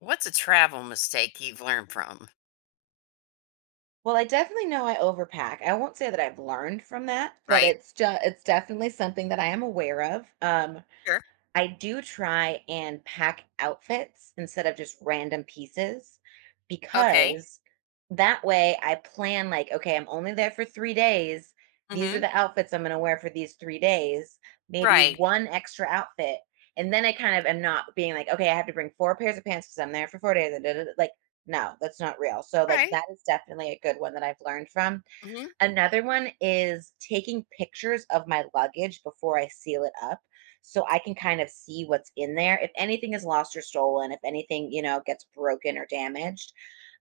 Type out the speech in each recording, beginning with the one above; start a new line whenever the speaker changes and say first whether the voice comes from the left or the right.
left: What's a travel mistake you've learned from?
right: Well, I definitely know I overpack. I won't say that I've learned from that, but
left: Right?
right: it's definitely something that I am aware of. Um,
left: Sure.
right: I do try and pack outfits instead of just random pieces
left: Okay.
right: because that way I plan, like, okay, I'm only there for 3 days. These are
left: Mm-hmm.
right: the outfits I'm going to wear for these 3 days, maybe
left: Right.
right: one extra outfit. And then I kind of am not being like, okay, I have to bring 4 pairs of pants because I'm there for 4 days. And da, da, da, like, no, that's not real. So,
left: All
right: like,
left: right.
right: that is definitely a good one that I've learned from.
left: Mm-hmm.
right: Another one is taking pictures of my luggage before I seal it up so I can kind of see what's in there. If anything is lost or stolen, if anything, gets broken or damaged,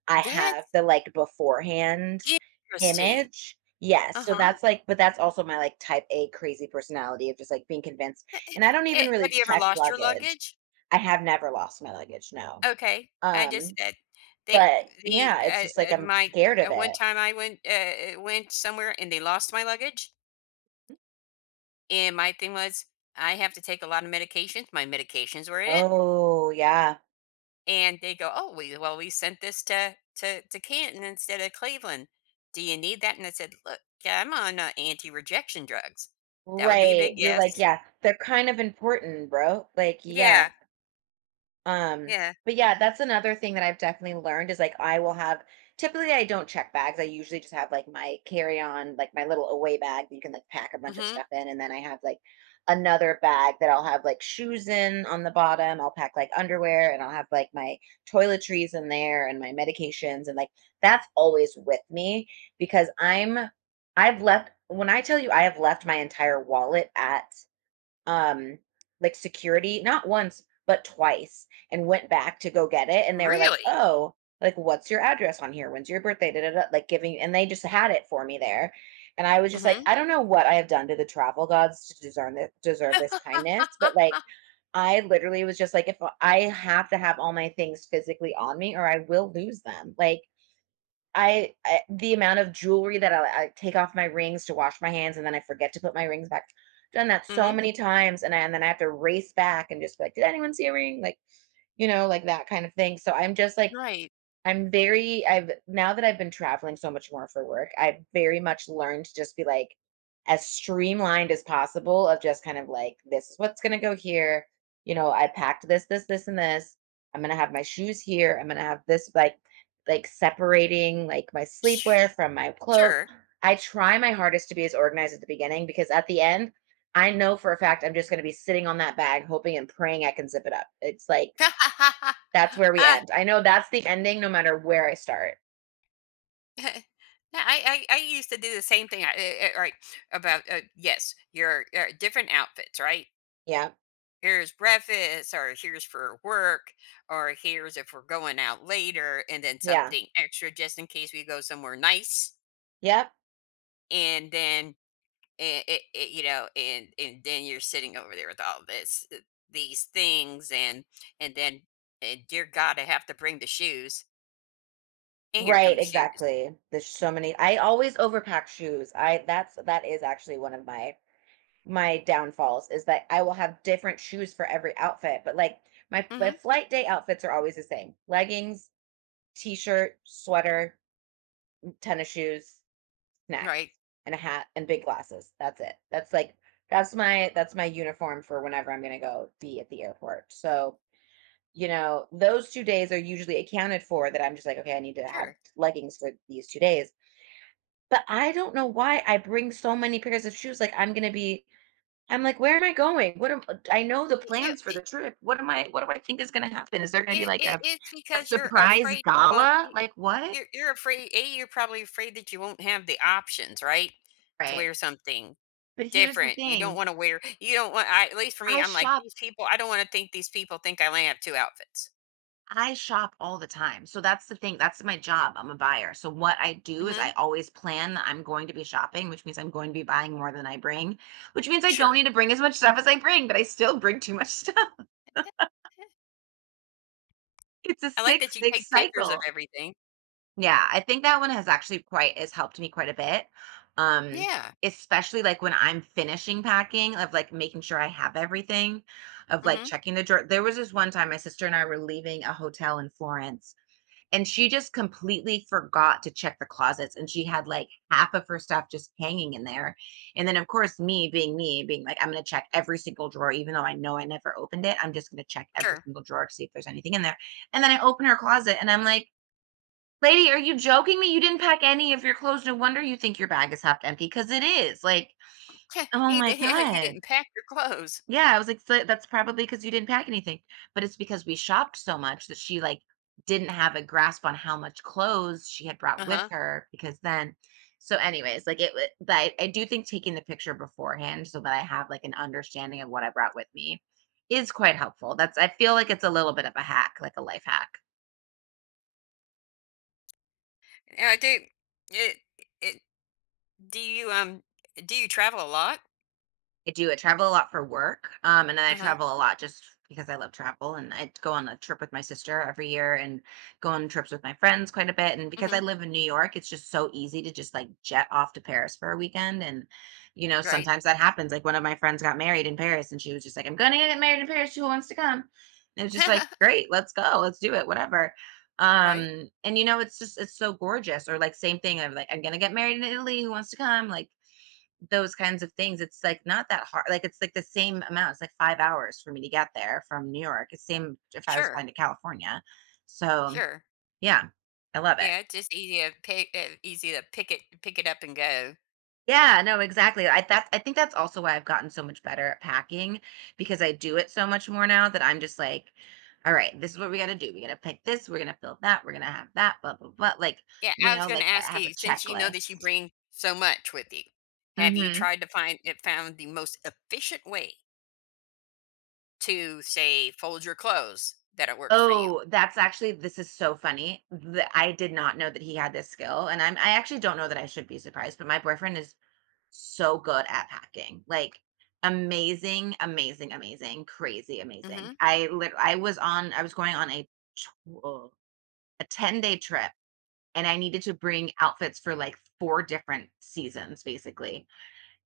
right: I have
left: That's
right: the like beforehand
left: interesting.
right: image. Yes. So
left: Uh-huh.
right: that's like, but that's also my like type A crazy personality of just like being convinced.
left: Eh,
right: And I don't even really
left: Have you ever
right: check
left: lost your
right: luggage.
left: luggage?
right: I have never lost my luggage. No.
left: Okay. I just
right: Um,
left: they
right: but
left: the
right: yeah, it's just like I'm
left: my
right: scared of
left: at one
right: it.
left: time I went went somewhere and they lost my luggage, and my thing was I have to take a lot of medications. My medications were it.
right: Oh, yeah.
left: And they go, "Oh, we well, we sent this to Canton instead of Cleveland. Do you need that?" And I said, "Look, yeah, I'm on anti-rejection drugs. That would be a
right: Right,
left: big
right: you're like,
left: yes."
right: "Yeah, they're kind of important, bro." Like, yeah,
left: Yeah,
right: um,
left: yeah.
right: but yeah, that's another thing that I've definitely learned is like I will have typically I don't check bags. I usually just have like my carry-on, like my little away bag that you can like pack a bunch of
left: Mm-hmm.
right: stuff in, and then I have like another bag that I'll have like shoes in on the bottom. I'll pack like underwear and I'll have like my toiletries in there and my medications and like that's always with me because I've left when I tell you I have left my entire wallet at um, like security, not once, but twice, and went back to go get it. And they were like,
left: Really?
right: oh, like, what's your address on here? When's your birthday? Da, da, da, like, giving, and they just had it for me there. And I was just like,
left: Mm-hmm.
right: I don't know what I have done to the travel gods to deserve this kindness, but like, I literally was just like, if I have to have all my things physically on me, or I will lose them. Like, I the amount of jewelry that I take off my rings to wash my hands, and then I forget to put my rings back. Done that so
left: Mm-hmm.
right: many times, and then I have to race back and just be like, "Did anyone see a ring?" Like, like that kind of thing. So I'm just like
left: Right.
right: I'm very I've now that I've been traveling so much more for work, I've very much learned to just be like as streamlined as possible of just kind of like this is what's gonna go here. You know, I packed this, this, this, and this. I'm gonna have my shoes here. I'm gonna have this like separating like my
left: Sh-
right: sleepwear from my clothes.
left: sure.
right: I try my hardest to be as organized at the beginning because at the end, I know for a fact I'm just gonna be sitting on that bag hoping and praying I can zip it up. It's like that's where we
left: Ah,
right: end. I know that's the ending no matter where I start.
left: I, I used to do the same thing. Right about yes, your different outfits, right?
right: Yeah.
left: Here's breakfast or here's for work, or here's if we're going out later, and then
right: Yeah.
left: something extra just in case we go somewhere nice.
right: Yep.
left: And then and then you're sitting over there with all this these things. And then and dear god, I have to bring the shoes, and here come
right: Right,
left: the shoes.
right: exactly. There's so many I always overpack shoes. I that's that is actually one of my downfalls is that I will have different shoes for every outfit, but like my
left: Hmm.
right: flight day outfits are always the same. Leggings, t-shirt, sweater, tennis shoes, snacks,
left: Right.
right: and a hat and big glasses. That's it. That's like that's my uniform for whenever I'm going to go be at the airport. So, you know, those two days are usually accounted for that I'm just like, "Okay, I need to have
left: Sure.
right: leggings for these two days." But I don't know why I bring so many pairs of shoes, like, I'm gonna be I'm like, "Where am I going? What am?" I know the
left: Y- you,
right: plans for
left: it,
right: the trip. What am I what do I think is gonna happen? Is there gonna be,
left: it,
right: like,
left: it-
right: a
left: It's
right: a
left: because you're
right: surprise
left: afraid you won't.
right: gala? Like, what?
left: You're afraid. A, you're probably afraid that you won't have the options, right? To
right: Right.
left: wear something
right: But here's the
left: different. You don't
right: thing,
left: want to wear, you don't want I, at least for me,
right: I
left: I'm like,
right: shop
left: these people, I don't want to think these people think I only have two outfits.
right: I shop all the time. So that's the thing. That's my job. I'm a buyer. So what I do is I
left: Hmm.
right: always plan that I'm going to be shopping, which means I'm going to be buying more than I bring, which means I don't
left: Sure.
right: need to bring as much stuff as I bring, but I still bring too much stuff. It's a
left: I like that
right: six,
left: you
right: six
left: take pictures of
right: cycle.
left: everything.
right: Yeah, I think that one has actually quite has helped me quite a bit. Um,
left: Yeah.
right: especially like when I'm finishing packing, of like making sure I have everything, of like
left: Hmm.
right: checking the drawer. There was this one time my sister and I were leaving a hotel in Florence and she just completely forgot to check the closets and she had like half of her stuff just hanging in there and then of course me being like I'm going to check every single drawer even though I know I never opened it. I'm just going to check every
left: Sure.
right: single drawer to see if there's anything in there and then I open her closet and I'm like, lady, are you joking me? You didn't pack any of your clothes. No wonder you think your bag is half empty, because it is. Like, oh my
left: Yeah, you
right: god,
left: didn't pack your clothes.
right: yeah, I was like, "So that's probably because you didn't pack anything." But it's because we shopped so much that she, like, didn't have a grasp on how much clothes she had brought with
left: Uh-huh.
right: her, because then so anyways, like, it wa but I do think taking the picture beforehand so that I have, like, an understanding of what I brought with me is quite helpful. That's I feel like it's a little bit of a hack, like a life hack.
left: Yeah, I do. It, it, do you um do you travel a lot?
right: I do. I travel a lot for work, and then I
left: Uh-huh.
right: travel a lot just because I love travel, and I go on a trip with my sister every year, and go on trips with my friends quite a bit. And because I
left: Hmm.
right: live in New York, it's just so easy to just like jet off to Paris for a weekend. And you know,
left: Right.
right: sometimes that happens. Like one of my friends got married in Paris, and she was just like, "I'm going to get married in Paris. Who wants to come?" And it was just like, "Great, let's go. Let's do it. Whatever."
left: Right.
right: And you know, it's so gorgeous. Or like same thing. I'm like, "I'm going to get married in Italy. Who wants to come?" Like those kinds of things, it's like not that hard. Like it's like the same amount. It's like 5 hours for me to get there from New York. It's same if I was flying
left: Sure.
right: to California. So
left: Sure.
right: yeah, I love it.
left: Yeah, it's just easy to pick easy to pick it up and go.
right: Yeah, no, exactly. I think that's also why I've gotten so much better at packing because I do it so much more now that I'm just like, all right, this is what we got to do. We got to pick this, we're going to fill that, we're going to have that, blah blah blah. Like,
left: Yeah,
right: you
left: I was
right: know,
left: gonna
right: like I
left: ask
right: have a
left: you, since you know that you
right: checklist.
left: bring so much with you, have you
right: Hmm.
left: tried to find it found the most efficient way to, say, fold your clothes that it works for you?
right: Oh, that's actually this is so funny. The I did not know that he had this skill, and I actually don't know that I should be surprised, but my boyfriend is so good at packing. Like crazy
left: Hmm.
right: amazing. I was going on a tw- uh, a 10-day trip and I needed to bring outfits for like 4 different seasons basically.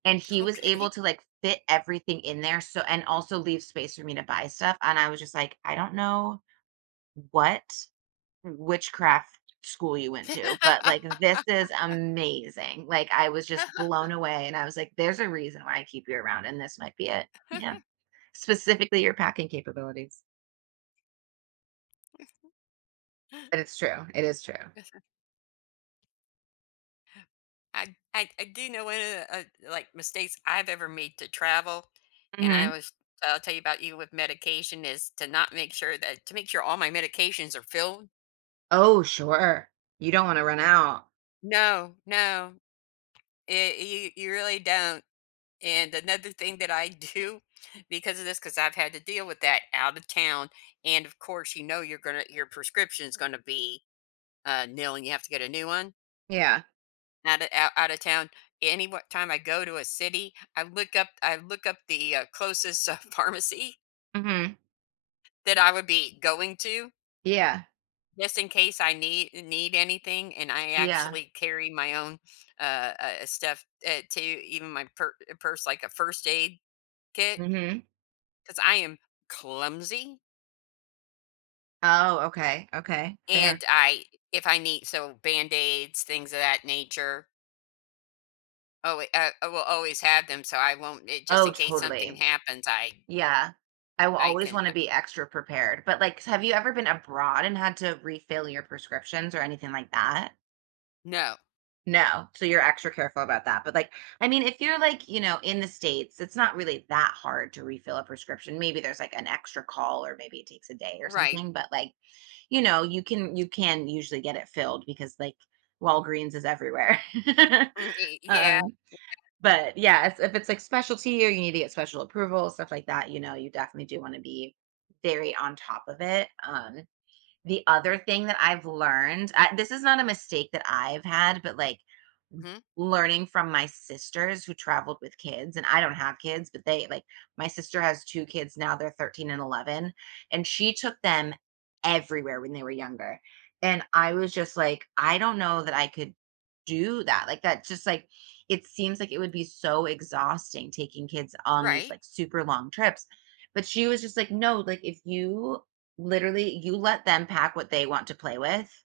right: And he was able
left: Okay.
right: to like fit everything in there so and also leave space for me to buy stuff and I was just like, I don't know what witchcraft school you went to, but, like, this is amazing. Like, I was just blown away, and I was like, "There's a reason why I keep you around, and this might be it." Yeah. Specifically your packing capabilities. But it's true. It is true.
left: I do know one of the like mistakes I've ever made to travel, and
right: Mhm.
left: I'll tell you about you with medication is to not make sure that to make sure all my medications are filled.
right: Oh, sure. You don't wanna run out.
left: No, no. It, you really don't. And another thing that I do because of this, because I've had to deal with that out of town, and of course, you know, you're gonna your prescription's gonna be nil, and you have to get a new one
right: Yeah.
left: out of out of town. Any what time I go to a city, I look up the closest pharmacy
right: Mhm.
left: that I would be going to,
right: Yeah.
left: just in case I need anything. And I
right: Yeah.
left: actually carry my own stuff to even my purse, like a first aid kit,
right: Mhm.
left: because I am clumsy.
right: Oh, okay, okay. Fair.
left: And I, if I need, so band aids, things of that nature, oh, I will always have them. So I won't, it, just
right: Oh,
left: in case something
right: totally.
left: happens,
right: Yeah. I will
left: I
right: always
left: can,
right: wanna be extra prepared, but, like, have you ever been abroad and had to refill your prescriptions or anything like that?
left: no,
right: No, so you're extra careful about that, but, like, I mean, if you're, like, you know, in the States, it's not really that hard to refill a prescription. Maybe there's, like, an extra call or maybe it takes a day or
left: right.
right: something, but, like, you know, you can usually get it filled because, like, Walgreens is everywhere.
left: Mm, y- yeah.
right: Um but, yeah, it's if it's, like, specialty, or you need to get special approval, stuff like that. You know, you definitely do wanna be very on top of it. The other thing that I've learned, I this is not a mistake that I've had, but, like,
left: Mhm.
right: learning from my sisters who traveled with kids. And I don't have kids, my sister has two kids now, they're 13 and 11, and she took them everywhere when they were younger. And I was just like, "I don't know that I could do that." Like, that's just, like, it seems like it would be so exhausting taking kids on these,
left: Right.
right: like, super long trips. But she was just like, "No, like, if you literally, you let them pack what they want to play with,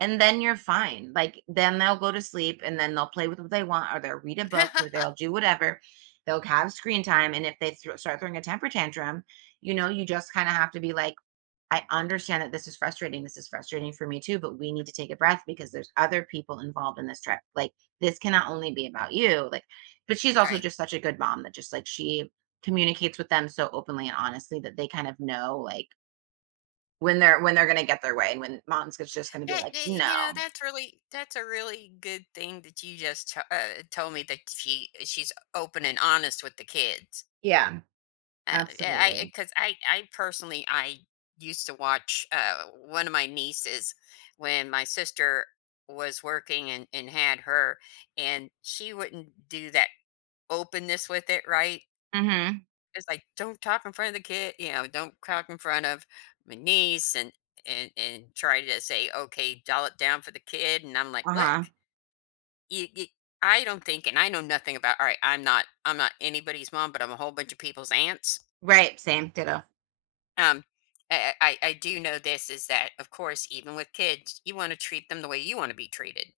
right: and then you're fine. Like, then they'll go to sleep and then they'll play with what they want, or they'll read a book, or they'll do whatever. They'll have screen time. And if they thro start throwing a temper tantrum, you know, you just kind of have to be like, I understand that this is frustrating. This is frustrating for me too, but we need to take a breath because there's other people involved in this trip. Like, this cannot only be about you." Like, but she's also
left: Right.
right: just such a good mom that, just like, she communicates with them so openly and honestly that they kind of know, like, when they're gonna get their way and when mom's is just gonna be like,
left: You know,
right: "No."
left: that's really, that's a really good thing that you just told me, that she, she's open and honest with the kids.
right: Yeah. Mm.
left: Yeah, I,
right: Absolutely.
left: because I personally I used to watch one of my nieces when my sister was working and had her, and she wouldn't do that openness with it, right?
right: Mhm.
left: It's like don't talk in front of the kid, you know, don't talk in front of my niece, and try to say okay, dial it down for the kid, and I'm like, look,
right: Uh-huh.
left: you I don't think, and I know nothing about. All right, I'm not anybody's mom, but I'm a whole bunch of people's aunts.
right: Right, same, ditto.
left: Um, I do know this is that, of course, even with kids, you want to treat them the way you want to be treated.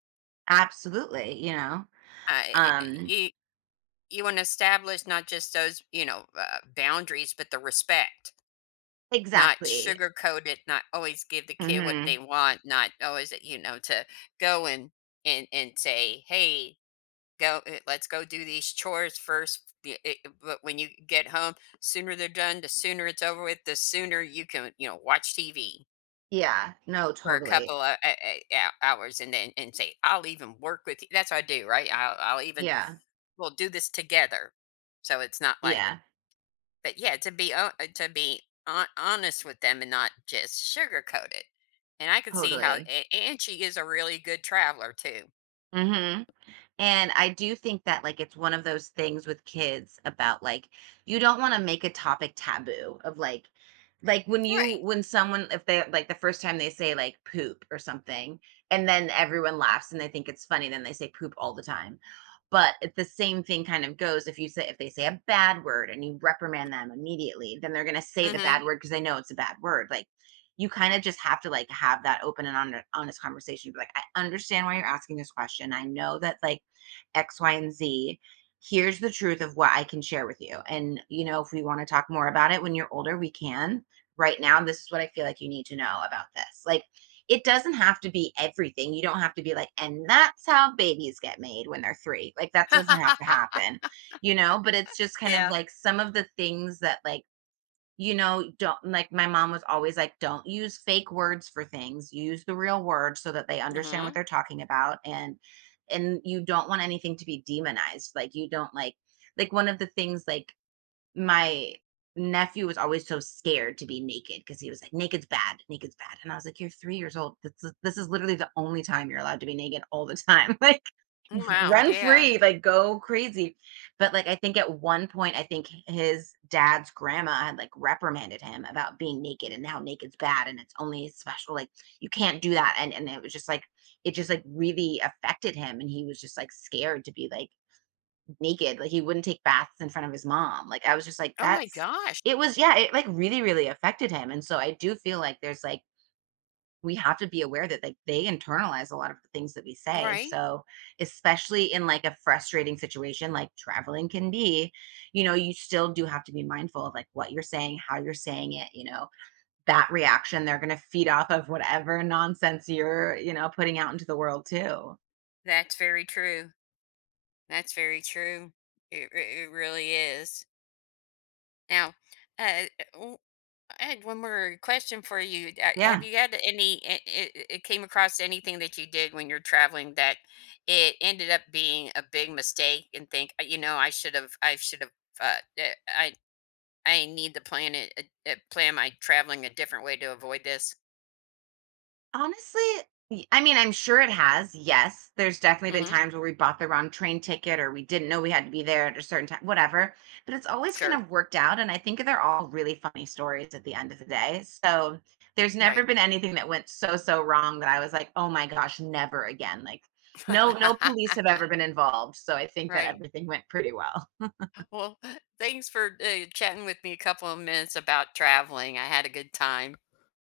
right: Absolutely, you know?
left: Uh, eh, eh,
right: Um,
left: you you want to establish not just those, you know, boundaries, but the respect. Not
right: exactly.
left: sugarcoat it. Not always give the kid what they
right: Mhm.
left: want. Not always, eh, you know, to go and and say, hey, go, let's go do these chores first. But when you get home, sooner they're done, the sooner it's over with. The sooner you can, you know, watch TV
right: Yeah. No,
left: for a
right: totally.
left: couple of yeah, hours, and then and say, "I'll even work with you." That's what I do, right? I'll even
right: Yeah.
left: "We'll do this together." So it's not like
right: Yeah.
left: but yeah, to be honest with them, and not just sugarcoat it. And I could see how
right: Totally.
left: a and she is a really good traveler too.
right: Mhm. And I do think that, like, it's one of those things with kids about, like, you don't want to make a topic taboo of, like when you
left: Right.
right: when someone, if they, like, the first time they say, like, poop or something, and then everyone laughs and they think it's funny, then they say poop all the time. But it- the same thing kind of goes, if you say if they say a bad word and you reprimand them immediately, then they're going to say the bad
left: Mhm.
right: word because they know it's a bad word. Like, you kind of just have to, like, have that open and honest conversation. Be like, I understand why you're asking this question. I know that, like, X, Y, and Z. Here's the truth of what I can share with you. And, you know, if we want to talk more about it when you're older, we can. Right now, this is what I feel like you need to know about this. Like, it doesn't have to be everything. You don't have to be like, "And that's how babies get made," when they're 3. Like, that doesn't have to happen, you know? But it's just kind of
left: Yeah.
right: like some of the things that, like, you know, don't, like, my mom was always like, "Don't use fake words for things. Use the real words so that they understand what
left: Mhm.
right: they're talking about." And you don't want anything to be demonized. Like, you don't like one of the things, like, my nephew was always so scared to be naked because he was like, "Naked's bad, naked's bad," and I was like, "You're 3 years old, this is literally the only time you're allowed to be naked all the time." Like,
left: Wow,
right: run
left: yeah.
right: free, like, go crazy. But, like, I think at one point, I think his dad's grandma had, like, reprimanded him about being naked and how naked's bad and it's only special. Like, you can't do that. And it was just like, it just like really affected him, and he was just like scared to be, like, naked. Like, he wouldn't take baths in front of his mom. Like, I was just like,
left: Oh my
right: that's,
left: gosh,
right: it was, yeah, it, like, really, really affected him. And so I do feel like there's like, we have to be aware that, like, they internalize a lot of the things that we say.
left: right?
right: So, especially in, like, a frustrating situation like traveling can be, you know, you still do have to be mindful of, like, what you're saying, how you're saying it, you know, that reaction. They're going to feed off of whatever nonsense you're, you know, putting out into the world too.
left: That's very true. That's very true. It r it really is. Now, uh, I had one more question for you. Have
right: Yeah.
left: you had any? It came across anything that you did when you're traveling that it ended up being a big mistake, and think, you know, I should have uh, uh, I I need to plan it plan my traveling a different way to avoid this.
right: Honestly, y I mean, I'm sure it has, yes. There's definitely been
left: Hmm.
right: times where we bought the wrong train ticket or we didn't know we had to be there at a certain time, whatever, but it's always kind
left: Sure.
right: of worked out, and I think they're all really funny stories at the end of the day. So there's never
left: Right.
right: been anything that went so, so wrong that I was like, "Oh my gosh, never again." Like, no police have ever been involved, so I think that
left: Right.
right: everything went pretty well.
left: Well, thanks for chatting with me a couple of minutes about traveling. I had a good time.